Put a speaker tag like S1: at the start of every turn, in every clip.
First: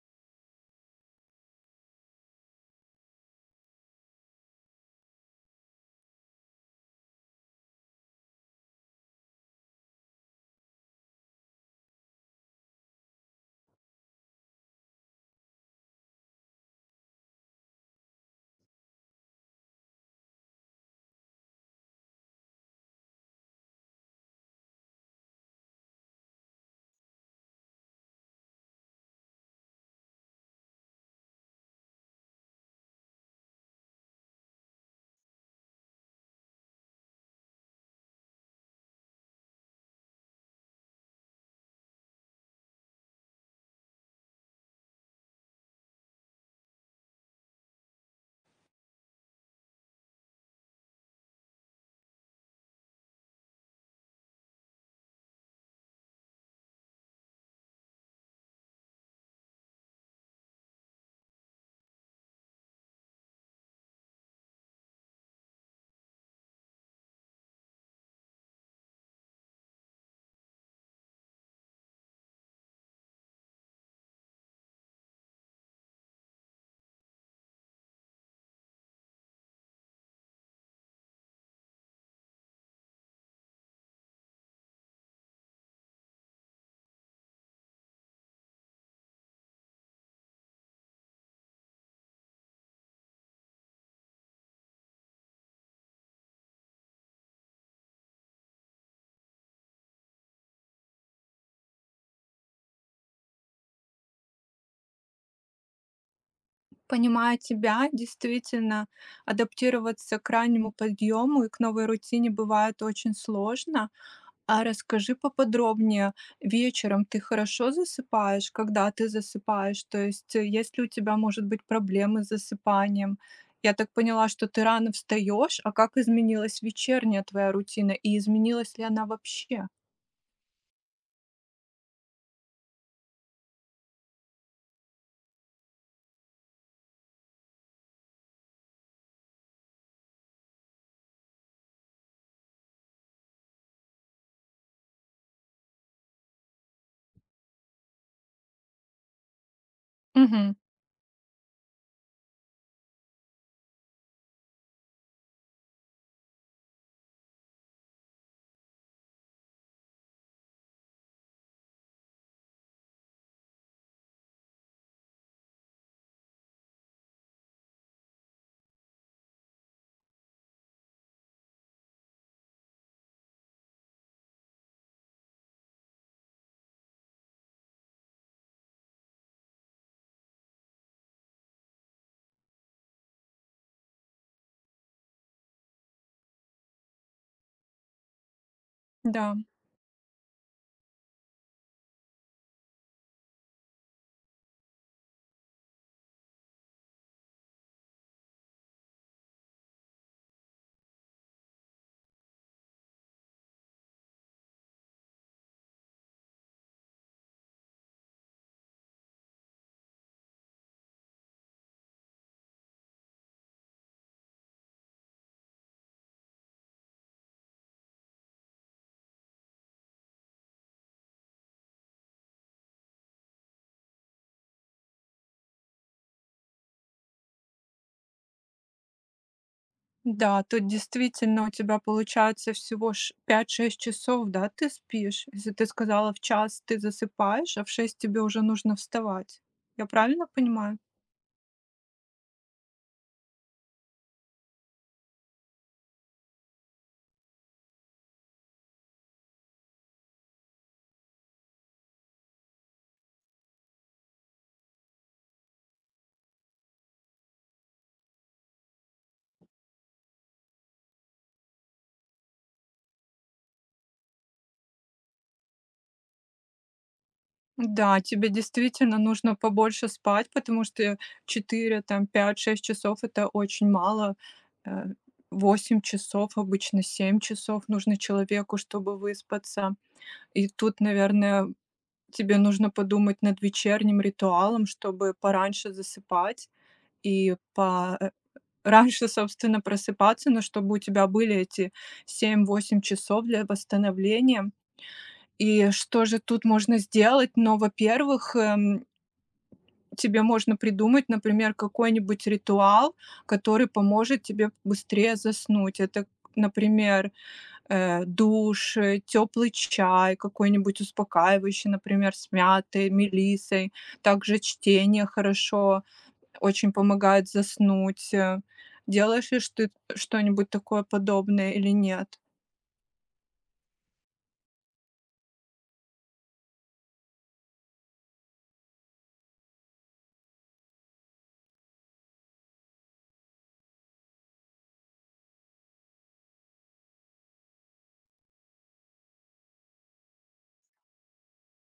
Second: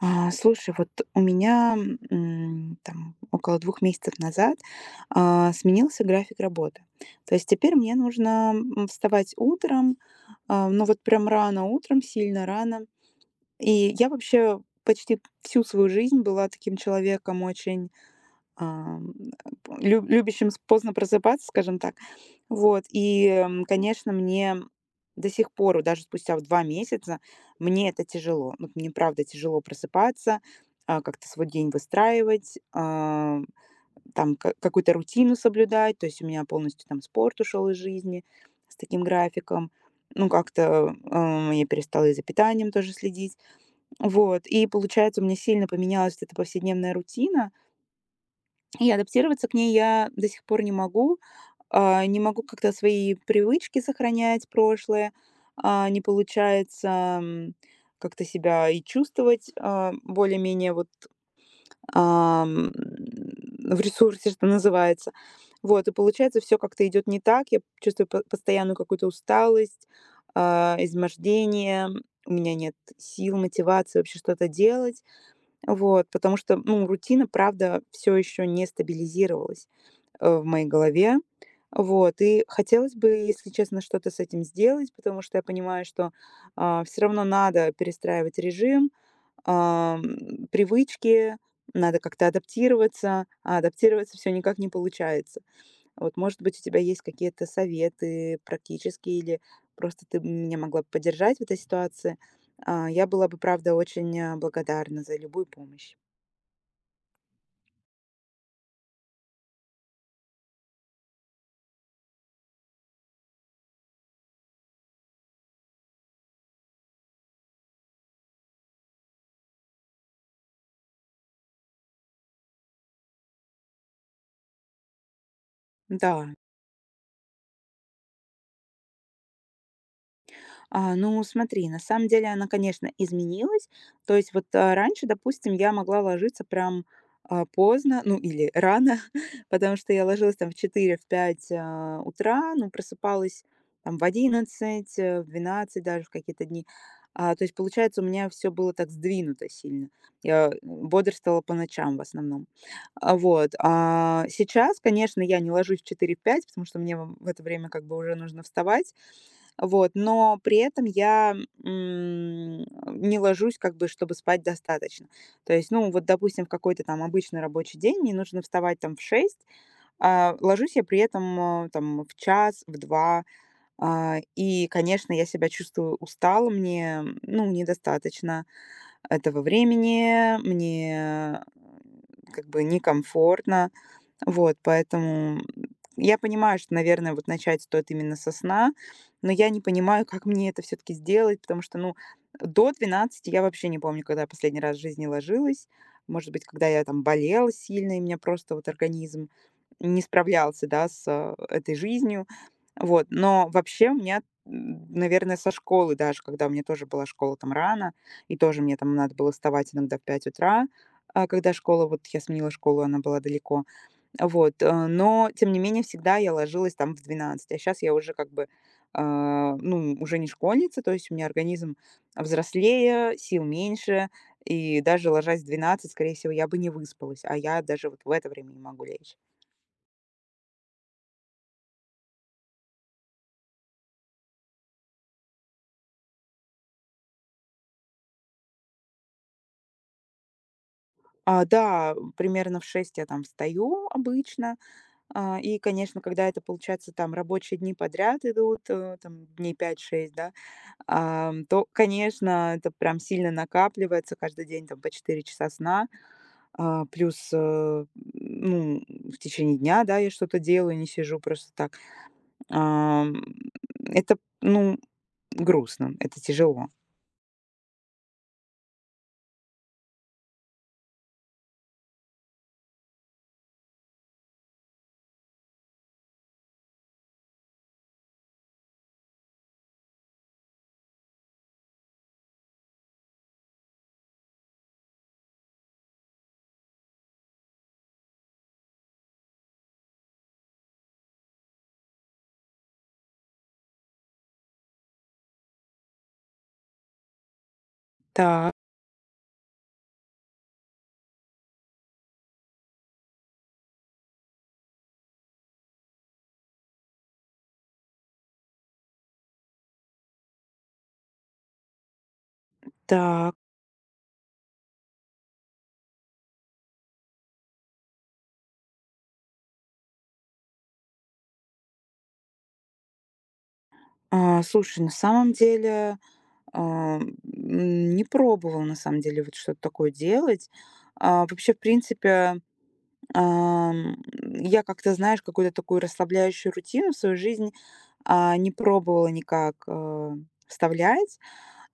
S1: Вот у меня, там около двух месяцев назад, сменился график работы. То есть теперь мне нужно, вставать утром, ну вот прям рано утром, сильно рано. И я вообще почти всю свою жизнь была таким человеком очень Ам, лю любящим с поздно просыпаться, скажем так. Вот, и, конечно, мне до сих пор, вот даже спустя вот 2 месяца, мне это тяжело. Вот мне правда тяжело просыпаться, как-то свой день выстраивать, а, там ка какую-то рутину соблюдать. То есть у меня полностью там спорт ушел из жизни с таким графиком. Ну, как-то, я перестала и за питанием тоже следить. Вот, и получается, у меня сильно поменялась вот эта повседневная рутина. И адаптироваться к ней я до сих пор не могу. Не могу как-то свои привычки сохранять прошлые. Не получается, как-то себя и чувствовать, более-менее вот, ам, в ресурсе, что называется. Вот, и получается, все как-то идет не так. Я чувствую по постоянную какую-то усталость, измождение. У меня нет сил, мотивации вообще что-то делать. Вот, потому что, ну, рутина, правда, все еще не стабилизировалась в моей голове. Вот, и хотелось бы, если честно, что-то с этим сделать, потому что я понимаю, что, все равно надо перестраивать режим, ам, привычки, надо как-то адаптироваться, а адаптироваться все никак не получается. Вот, может быть, у тебя есть какие-то советы практические или просто ты меня могла бы поддержать в этой ситуации. Я была бы, правда, очень, благодарна за любую помощь.
S2: Понимая тебя, действительно, адаптироваться к раннему подъему и к новой рутине бывает очень сложно. А расскажи поподробнее, вечером ты хорошо засыпаешь, когда ты засыпаешь? То есть, есть ли у тебя, может быть, проблемы с засыпанием? Я так поняла, что ты рано встаешь, а как
S1: Да.
S2: изменилась вечерняя твоя рутина и изменилась ли она вообще?
S1: Ну, смотри, на самом деле она, конечно, изменилась. То есть вот, раньше, допустим, я могла ложиться прям, поздно, ну, или рано, потому что я ложилась там в 4, в 5 утра, ну, просыпалась там в 11, в 12, даже в какие-то дни. То есть, получается, у меня все было так сдвинуто сильно. Я
S2: Мгм.
S1: бодрствовала по ночам в основном. Вот. Сейчас, конечно, я не ложусь в четыре-пять, потому что мне в это время как бы уже нужно вставать. Вот, но при этом я, м, не ложусь, как бы, чтобы спать достаточно. То есть, ну, вот, допустим, в какой-то там обычный рабочий день мне нужно вставать там в 6, ложусь я при этом, там в час, в 2, и, конечно, я себя чувствую устало, мне, ну, недостаточно этого времени, мне, как бы, некомфортно. Вот, поэтому я понимаю, что, наверное, вот начать стоит именно со сна, но
S2: Да.
S1: я не понимаю, как мне это все таки сделать, потому что, ну, до двенадцати я вообще не помню, когда я последний раз в жизни ложилась. Может быть, когда я там болела сильно, и у меня просто вот организм не справлялся, да, с, этой жизнью. Вот, но вообще у меня, наверное, со школы даже, когда у меня тоже была школа там рано, и тоже мне там надо было вставать иногда в 5 утра, когда школа, вот я сменила школу, она была далеко. Вот, но тем не менее всегда я ложилась там в 12. А сейчас я уже как бы, ну, уже не школьница, то есть у меня организм взрослее, сил меньше, и даже ложась в 12, скорее всего, я бы не выспалась, а я даже вот в это время не могу лечь.
S2: Да, тут действительно у тебя получается всего 5-6 часов, да, ты спишь. Если ты сказала в час ты засыпаешь, а в 6 тебе уже нужно вставать. Я правильно понимаю?
S1: Да, примерно в 6 я там встаю обычно, и, конечно, когда это получается там рабочие дни подряд идут, там дней пять-шесть, да, то, конечно, это прям сильно накапливается, каждый день там по 4 часа сна. А, плюс, э, ну, в течение дня, да, я что-то делаю, не сижу просто так. Ам, это, ну, грустно, это тяжело.
S2: Да, тебе действительно нужно побольше спать, потому что 4 там, 5-6 часов это очень мало. Э, 8 часов, обычно 7 часов нужно человеку, чтобы выспаться. И тут, наверное, тебе нужно подумать над вечерним ритуалом, чтобы пораньше засыпать. И раньше, собственно, просыпаться, но чтобы у тебя были эти 7-8 часов для восстановления. И что же тут можно сделать? Ну, во-первых,
S1: Так,
S2: тебе можно придумать, например, какой-нибудь ритуал, который поможет тебе быстрее заснуть. Это, например, душ, теплый чай, какой-нибудь успокаивающий, например, с мятой,
S1: так.
S2: мелиссой, также чтение хорошо. Очень помогает заснуть. Делаешь ли ж ты что-нибудь такое подобное или нет?
S1: На самом деле, а, м, не пробовала, на самом деле, вот что-то такое делать. Вообще, в принципе, я как-то, знаешь, какую-то такую расслабляющую рутину в свою жизнь не пробовала никак вставлять.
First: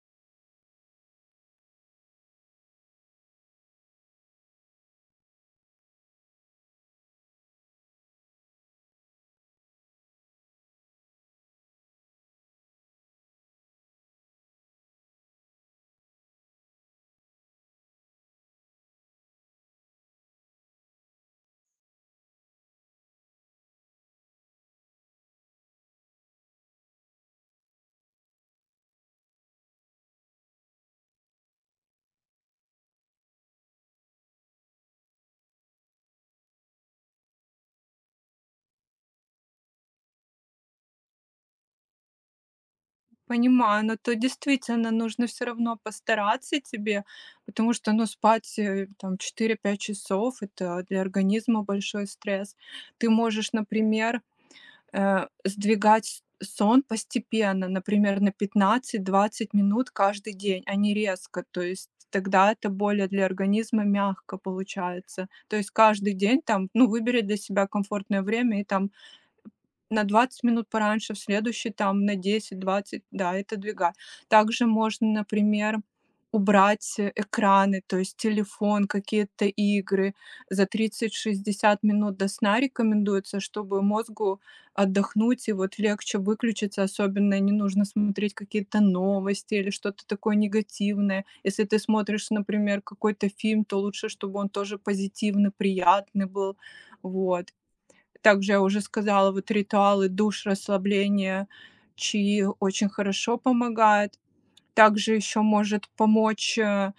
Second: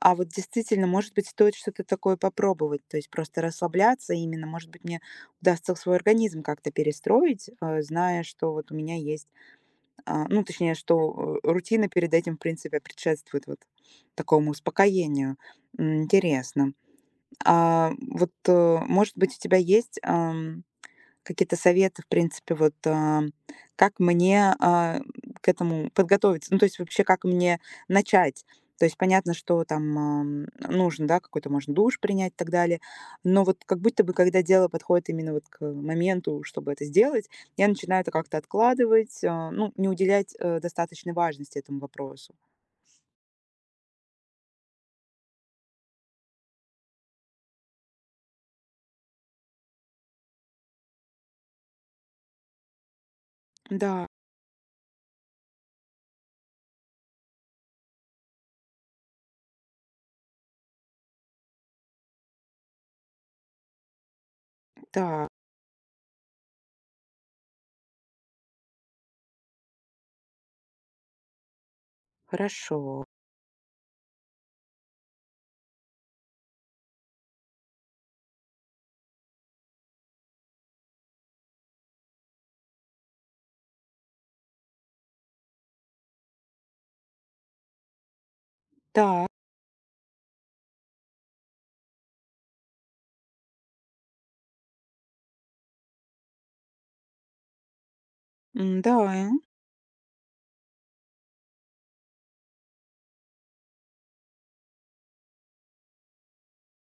S1: А вот действительно, может быть, стоит что-то такое попробовать, то есть просто расслабляться именно. Может быть, мне удастся свой организм как-то перестроить, зная, что вот у меня есть, ну, точнее, что рутина перед этим, в принципе, предшествует вот такому успокоению. Интересно. А вот, может быть, у тебя есть какие-то советы, в принципе, вот, как мне, к этому подготовиться? Ну, то есть вообще, как мне начать? То есть понятно, что там, нужно, да, какой-то, можно, душ принять и так далее. Но вот как будто бы, когда дело подходит именно вот к моменту, чтобы это сделать, я начинаю это как-то откладывать, ну, не уделять, достаточной важности этому вопросу.
S2: Понимаю, но то действительно нужно все равно постараться тебе, потому что, ну, спать, там четыре пять часов- это для организма большой стресс. Ты можешь,
S1: Да,
S2: например, сдвигать сон постепенно, например, на 15-20 минут каждый день, а не резко. То есть тогда это более для организма мягко
S1: да,
S2: получается. То есть каждый день там, ну, выбери для себя комфортное время и там на 20 минут пораньше, в следующий там на десять двадцать
S1: хорошо.
S2: да, это двигать. Также можно, например, убрать экраны, то есть телефон, какие-то игры. За 30-60 минут до сна рекомендуется, чтобы мозгу отдохнуть и вот легче выключиться, особенно не нужно смотреть какие-то
S1: Так,
S2: новости или что-то такое негативное. Если ты смотришь, например, какой-то фильм, то лучше, чтобы он тоже позитивный, приятный был. Вот. Также я уже
S1: да,
S2: сказала, вот ритуалы душ, расслабления, чаи очень хорошо помогает. Также еще может помочь, э,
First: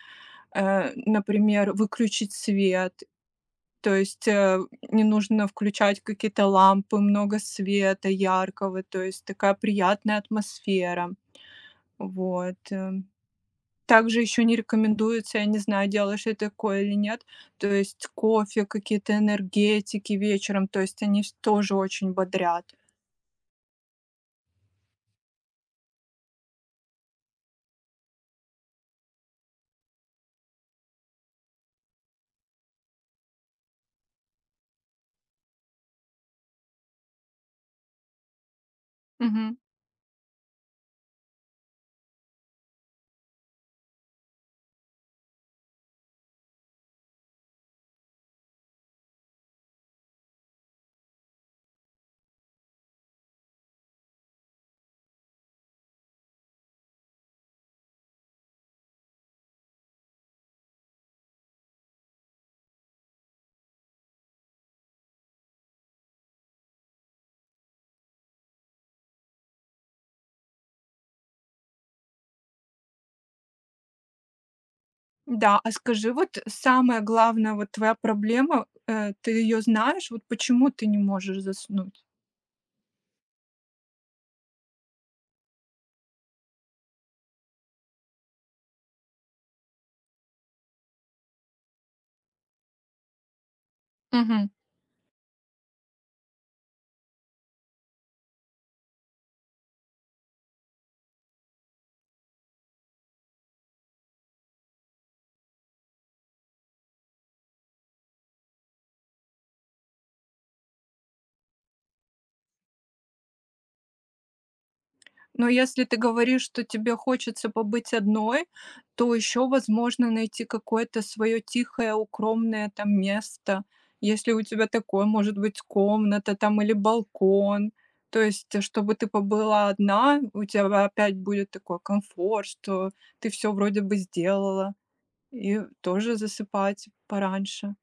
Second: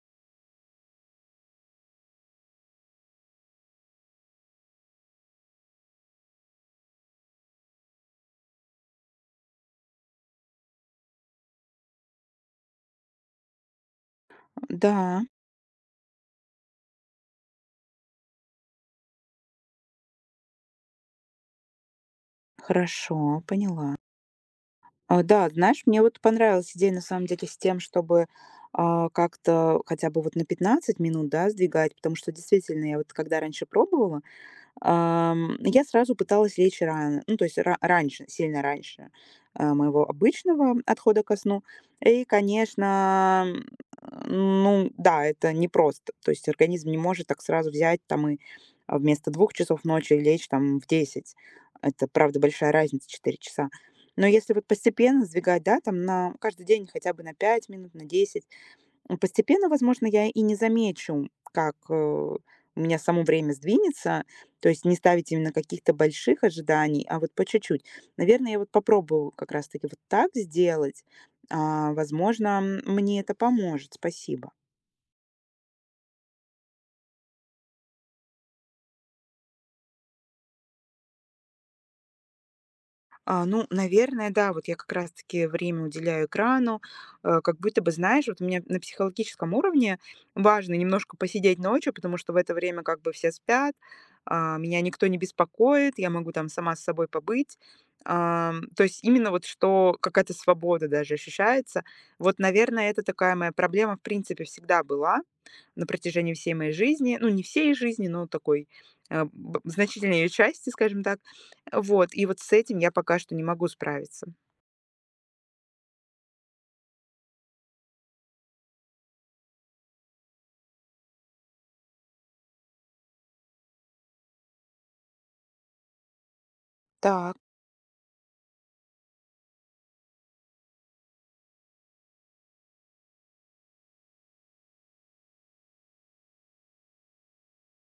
S2: э, например, выключить свет. То есть не нужно включать какие-то лампы, много света яркого, то есть такая приятная атмосфера. Вот. Также еще не
S1: да,
S2: рекомендуется, я не знаю, делаешь ли ты такое или нет, то есть кофе, какие-то энергетики вечером, то есть они тоже очень бодрят.
S1: хорошо, поняла. Да, знаешь, мне вот понравилась идея на самом деле с тем, чтобы, как-то хотя бы вот на 15 минут, да, сдвигать, потому что действительно я вот когда раньше пробовала, я сразу пыталась лечь рано, ну, то есть ра раньше, сильно раньше,
S2: Мгм.
S1: моего обычного отхода ко сну. И, конечно, ну да, это непросто. То есть организм не может так сразу взять там и, вместо двух часов ночи лечь там в 10. Это, правда, большая разница, 4 часа. Но если вот постепенно сдвигать, да, там на каждый день хотя бы на 5 минут, на 10. Постепенно, возможно, я и не замечу, как, у меня само время сдвинется. То есть не ставить именно каких-то больших ожиданий, а вот по чуть-чуть. Наверное, я вот попробую как раз таки вот так сделать. Возможно, мне это поможет. Спасибо.
S2: Да, а скажи, вот самая главная вот твоя проблема, ты ее знаешь, вот почему ты не можешь заснуть?
S1: Ну, наверное, да, вот я как раз-таки время уделяю экрану, как будто бы, знаешь, вот у меня на психологическом уровне важно немножко посидеть ночью, потому что в это время как бы все спят,
S2: Мгм.
S1: меня никто не беспокоит, я могу там сама с собой побыть. То есть именно вот что какая-то свобода даже ощущается. Вот, наверное, это такая моя проблема, в принципе, всегда была на протяжении всей моей жизни, ну, не всей жизни, но такой значительной ее части, скажем так. Вот, и вот с этим я пока что не могу справиться.
S2: Но если ты говоришь, что тебе хочется побыть одной, то еще возможно найти какое-то свое тихое, укромное там место. Если у тебя такое, может быть, комната там или
S1: Так,
S2: балкон. То есть, чтобы ты побыла одна, у тебя опять будет такой комфорт, что ты все вроде бы сделала, и тоже засыпать пораньше.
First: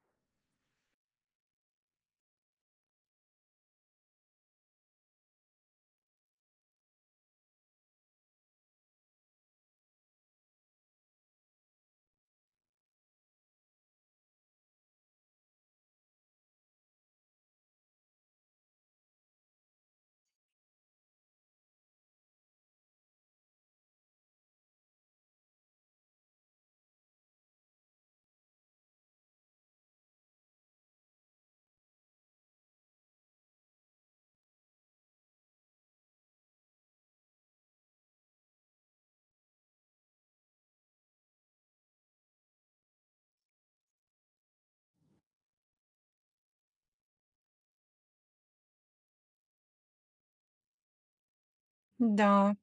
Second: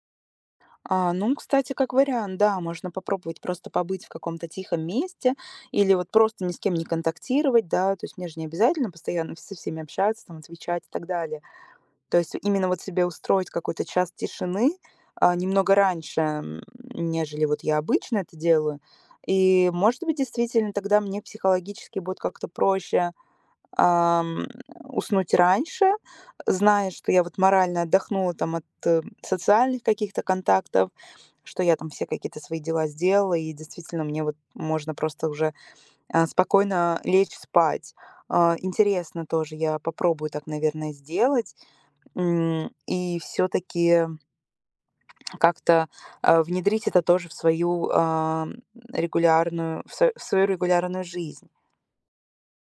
S1: ну, кстати, как вариант, да, можно попробовать просто побыть в каком-то тихом месте или вот просто ни с кем не контактировать, да, то есть мне же не обязательно постоянно со всеми общаться, там, отвечать и так далее. То есть именно вот себе устроить какой-то час тишины, немного раньше, нежели вот я обычно это делаю. И, может быть, действительно, тогда мне психологически будет как-то проще, ам, уснуть раньше, зная, что я вот морально отдохнула там от, социальных каких-то контактов, что я там все какие-то свои дела сделала, и действительно мне вот можно просто уже, спокойно лечь спать. Интересно тоже, я попробую так, наверное, сделать. И все таки как-то, внедрить это тоже в свою, регулярную в свою регулярную жизнь.
S2: Да,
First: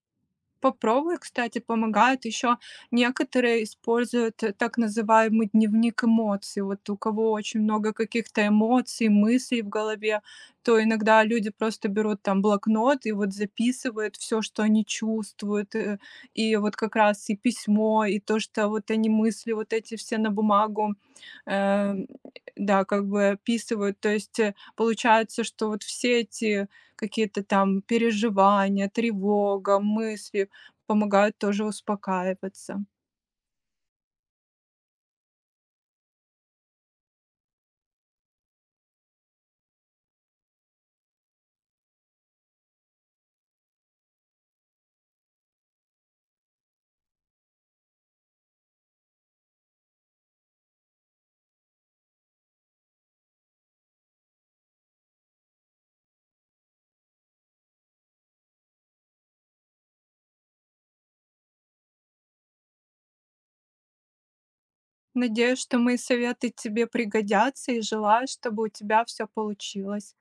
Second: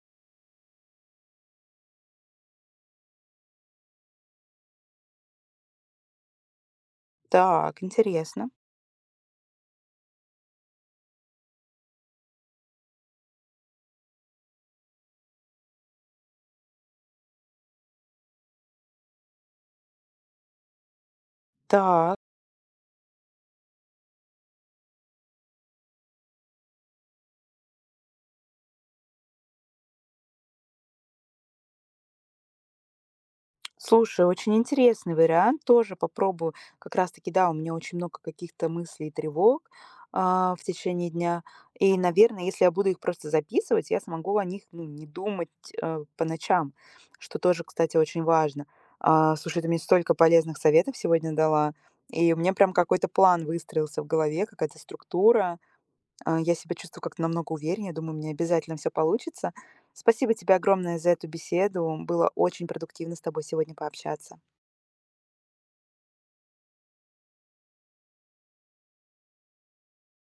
S2: попробуй, кстати, помогают еще некоторые используют, так называемый дневник эмоций. Вот у кого очень
S1: Так,
S2: много каких-то
S1: интересно.
S2: эмоций, мыслей в голове, то иногда люди просто берут там блокнот и вот записывают все, что они чувствуют. И вот как раз и письмо, и то, что вот они мысли, вот эти все на бумагу, э,
S1: Так.
S2: да, как бы описывают. То есть получается, что вот все эти какие-то там переживания, тревога, мысли, помогают тоже успокаиваться.
S1: Слушай, очень интересный вариант, тоже попробую. Как раз-таки, да, у меня очень много каких-то мыслей и тревог в течение дня. И, наверное, если я буду их просто записывать, я смогу о них ну, не думать по ночам, что тоже, кстати, очень важно. Слушай, ты мне столько полезных советов сегодня дала, и у меня прям какой-то план выстроился в голове, какая-то структура. Я себя чувствую как-то намного увереннее. Думаю, мне обязательно все получится. Спасибо тебе огромное за эту беседу. Было очень продуктивно с тобой сегодня пообщаться.
S2: Надеюсь, что мои советы тебе пригодятся и желаю, чтобы у тебя все получилось.